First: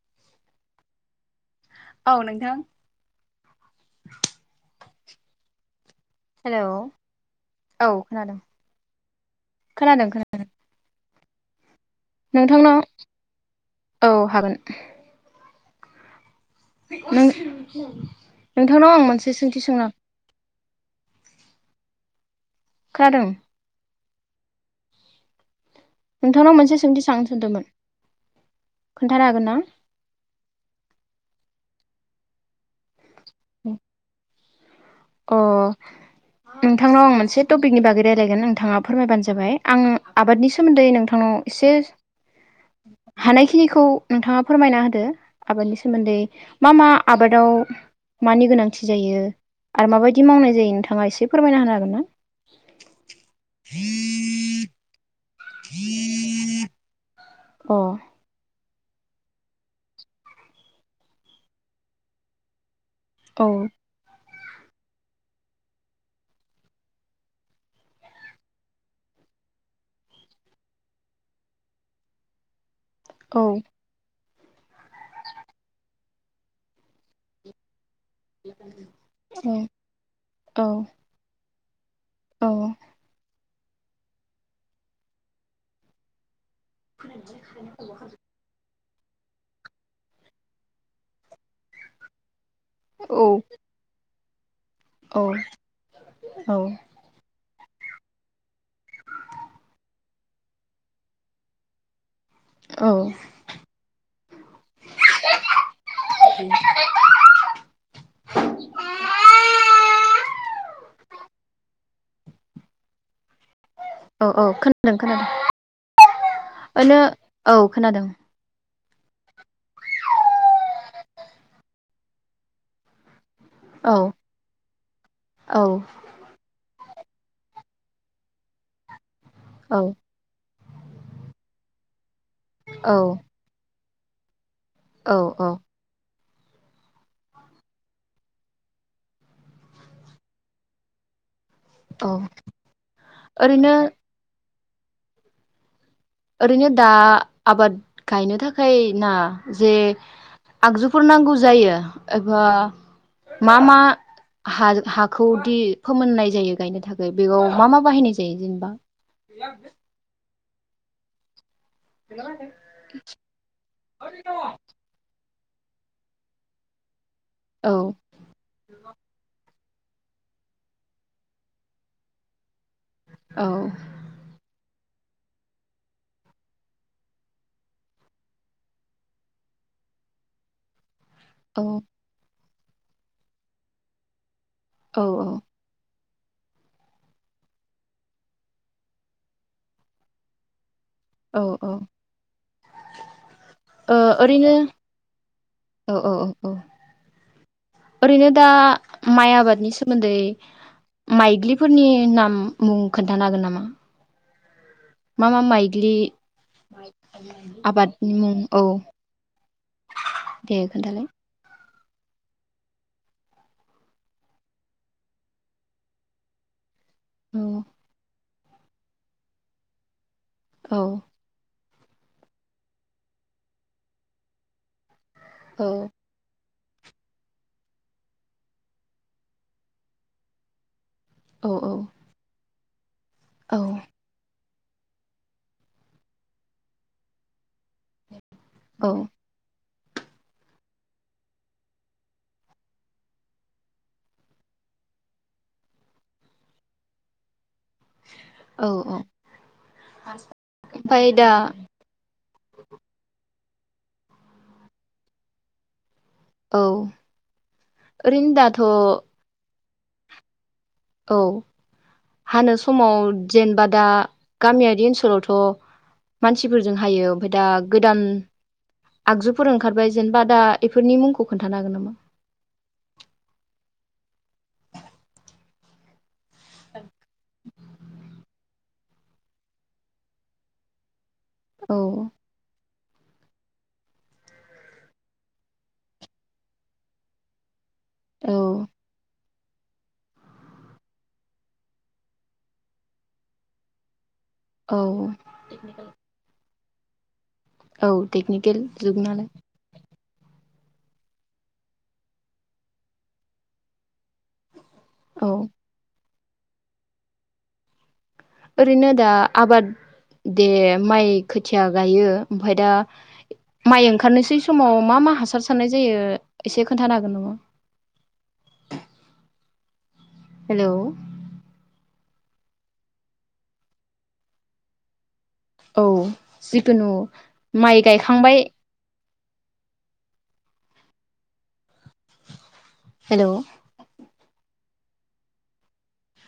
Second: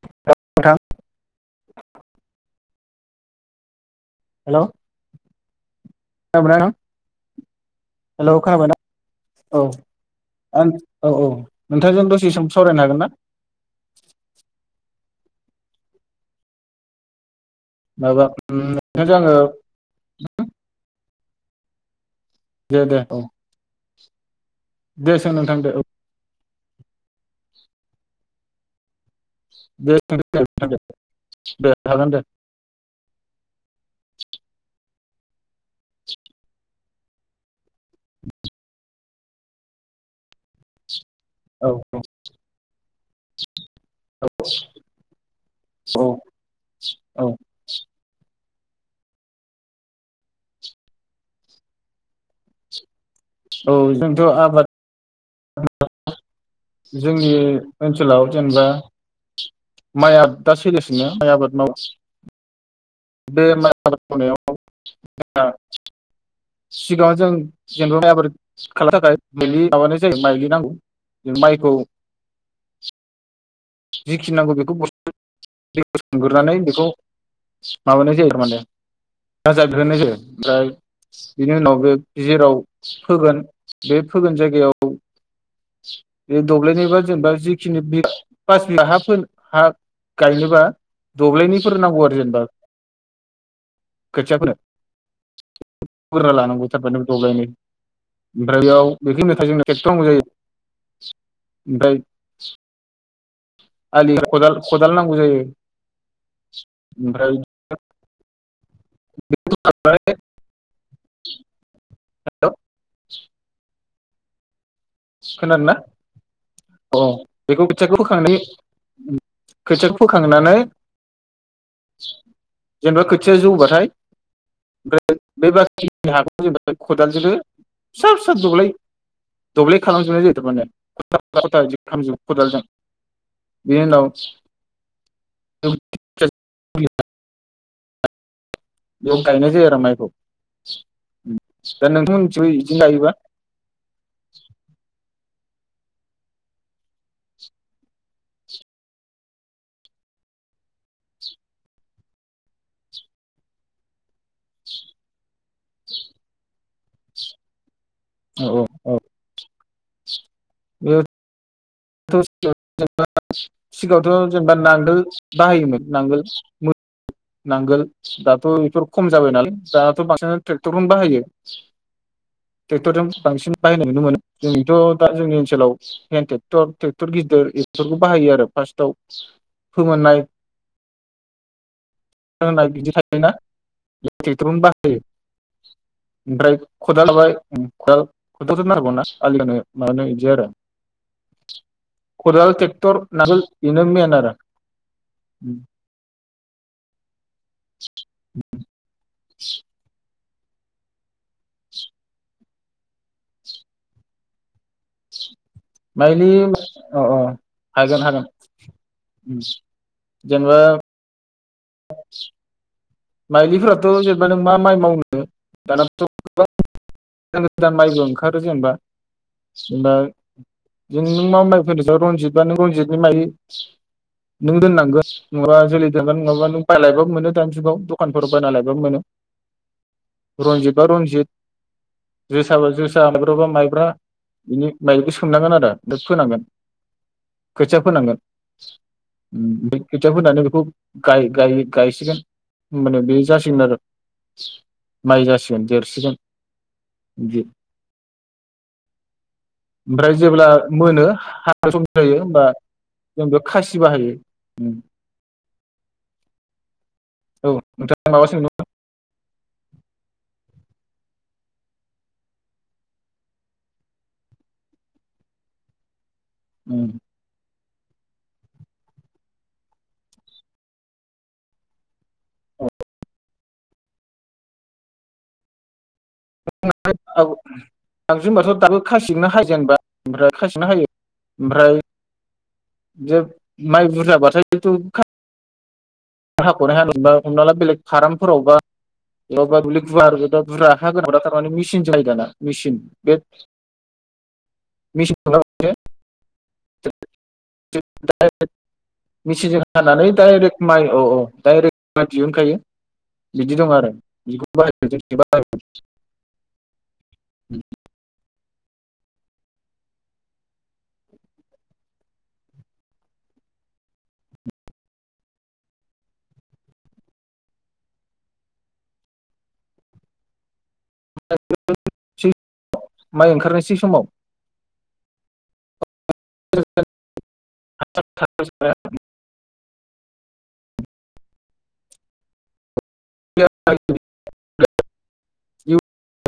[unintelligible] औ नोंथां हेल' हेलौ खोनाबायना औ नों खोनादों हेल' खोनाबायना औ खोनादों खोनादों औ-औ नोंथांजों दसे सम सावरायनो नोंथांनाव हागोन ना औ हागोन नों माबा उम नोंथांनाव आं नोंथांजों मोनसे आङो सोंथि सोंना दे दे औ खोनादों दे सों नोंथां दे औ नोंथांनाव मोनसे सोंथि साननो सोंदोंमोन खोन [unintelligible] दे हागोन दे उम अ नोंथांनाव आं मोनसे टपिकनि बागै रायज्लायगोन नोंथाङा फोरमायबानो जाबाय आं आबादनि सोमोन्दै नोंथा नाव एसे औ औ हानायखिनिखौ नोंथाङा फोरमायना होदो आबादनि औ सोमोन्दै मा मा औ आबादाव मानि गोनां थि जायो आरो माबायदि मावनाय जायो नोंथाङा एसे फोरमायना होनो हागोन ना? औ जोंथ' आबाद [unintelligible] जों नि अ ओनसोलाव जेनोबा माइ आबादा सोलिसिनो माइ आबाद मावो। बे औ मा आबाद मावनायाव [unintelligible] सिगाङाव जों जेनोबा आबाद खालामनो थाखाय माइलि माबानाय जायो माइलिनांगौ जों माइखौ औ। जिखि नांगौ बेखौ [unintelligible] बेखौ माबानाय जायो माने [unintelligible] बिहरनाय जायो औ ओ बिनि उनाव बे जेराव औ फोगोन बे फोगोन जायगायाव बे दब्लायनिबा जेनोबा जिखिनि [unintelligible] हा [unintelligible] हा गायनोबा दब्ललिनिफोर नांगौ आरो जेनोबा औ। खोथिया फोनो औ [unintelligible] फोग्रोना औ लानांगौ थार माने दब्लायनै। ओमफ्राय बेयाव बेखिनियाव [unintelligible] जोंनो ट्रेक्टरनांगौ जायो। ओमफ्राय औ। आलिया खदाल खदाल नांगौ जायो। ओमफ्राय [unintelligible] [unintelligible] औ औ खोना खोनादोंना? ओनो औ, औ बेखौ खोथियाखौ खोनादों फोखांनानै खोथियाखौ फोखांनानै जेनोबा खो थिया जौबाथाय औ ओमफ्राय बे औ बाखिनि हाखौ [unintelligible] खदालजोंनो फिसा फिसा दब्लाय खालामजोबनाय जायो थारमाने। [unintelligible] खदालजों। बेनि उनाव औ औ। बेयाव बेयाव गायनाय जायो आरो माइखौ दा औ नोंथांमोननिथिबो बिदिनो गायोबा ओरैनो ओरैनो दा आबाद गायनो थाखाय ना जे आगजुफोर नांगौ जायो एबा मा मा हाखौदि फोमोननाय जायो गायनो थाखाय बेयाव मा मा। बाहायनाय जायो औ जेनेबा बे। [unintelligible] सिगाङावथ' जेनेबा नांगोल बाहायोमोन नांगोल औ नांगोल दाथ' बेफोर खम जाबाय नालाय दाथ' बांसिन ट्रेक्टरखौनो बाहायो। ट्रेक्टरजों औ बांसिन बाहायनाय नुनो मोनो जोंथ' दा जोंनि ओनसोलाव हेन्द ट्रेक्टर ट्रेक्टर गिदिर बेफोरखौ बाहायो आरो फास्टाव फोमोननाय औ। [unintelligible] बिदि थायोना [unintelligible] [unintelligible] ओमफ्राय औ खदालाय खदाल खदालथ' नारगौ ना आलिनो माबानो बिदि आरो। औ औ खदाल टेकट'र नांगोल बिनो ओ मेइन आरो। ओरैनो अ। ओरैनो दा माइ आबादनि सोमोन्दै माइग्लिफोरनि नाम मुं खोन्थानो हागोन नामा? मा मा माइ ग्लि माइलि अ अ हागोन आबादनि हागोन मुं औ जेनेबा दे खोन्थालाय। [unintelligible] माइलिफोराथ' जेनेबा नों मा माइ मावनो दानाथ' गोबां [unintelligible] औ माइ [unintelligible] [unintelligible] जेनेबा औ जेनेबा [unintelligible] रनजित बा नों रनजितनि माय नों दोननांगोन औ [unintelligible] बायलायबाबो मोनो दानि जुगाव। दखानफोर बायना लायबाबो मोनो रनजित बा रनजित औ [unintelligible] माइब्रा बा औ माइब्रा बिनि मायलिखो सोमनांगोन आदा ओमफाय फोनांगोन खोथिया फोनांगोन औ ओम बै खोथिया फोनानै बेखौ गाय-गाय-गायसिगोन होमबानो बे जासिगोन आरो माइ जासिगोन देरसिगोन बि औ औ ओमफ्राय जेब्ला मोनो दा हानो सम जायो होमबा जों बे खासि बाहायो औ औ नोंथाङा माबा ओरैनो सोंनो दाथ' औ हानो समाव जेनेबा दा गामियारि ओनसोलावथ' मानसिफोरजों हायो ओमफाय दा गोदान आगजुफोर ओंखारबाय जेनेबा दा बेफोरनि मुंखौ खोन्थानो हागोन नामा? [unintelligible] औ आगजु होनबाथ' दाबो खाायसिजोंनो हायो जेनबा ओमफ्राय खाासिनो हायो औ ओमफ्राय जे माइ बुरजाबाथायथ' खा हाखनो हाया मोनबा हमना ला बेलग औ खारामफोरावबा [unintelligible] मिसिनजों हायो दाना मिसिन बे औ औ [unintelligible] टेकनिकेल जुग नालाय मिसिनजों हानानै दाइरेक माइ औ औ दाइरेक माइ दिहुनखायो बिदि दं आरो औ [unintelligible] [unintelligible] ओरैनो दा आबाद दे माइ खोथिया गायो ओमफाय दा माइ ओंखारनोसै समाव मा मा हासार सारनाय जायो? एसे खोन्थानो हागोन नामा? हेलौ [unintelligible] माइ ओंखारनोसै समाव औ जिकुनु माइ गायखांबाय हेल' [unintelligible]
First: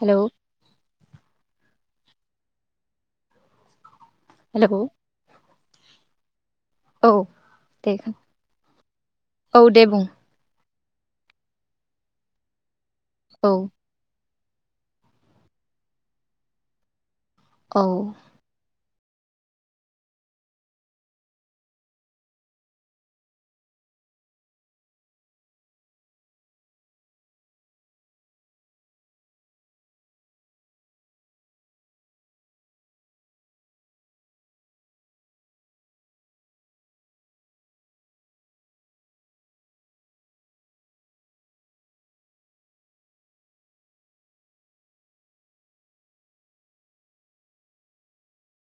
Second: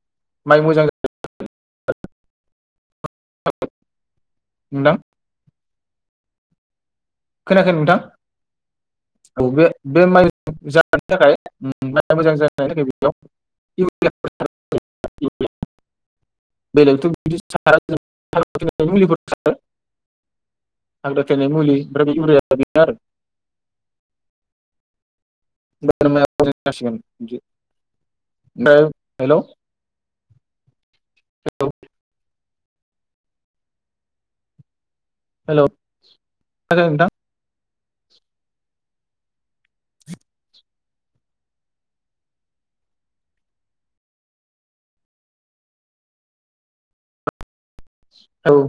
हेलौ माइ मोजां [unintelligible] हेलौ नोंथां औ खोनायाखै दे नोंथां औ बे दे बे बुं माइ जा थानोथाखाय बारा मोजां जा [unintelligible] औ या खै [unintelligible] [inaudible] बेलेगथ' औ बिदि [unintelligible] मुलिफोर सारो हाग्रा थैनायनि मुलि [unintelligible] [unintelligible] दा हेलौ औ हेलौ मा जाखो नोंथां? औ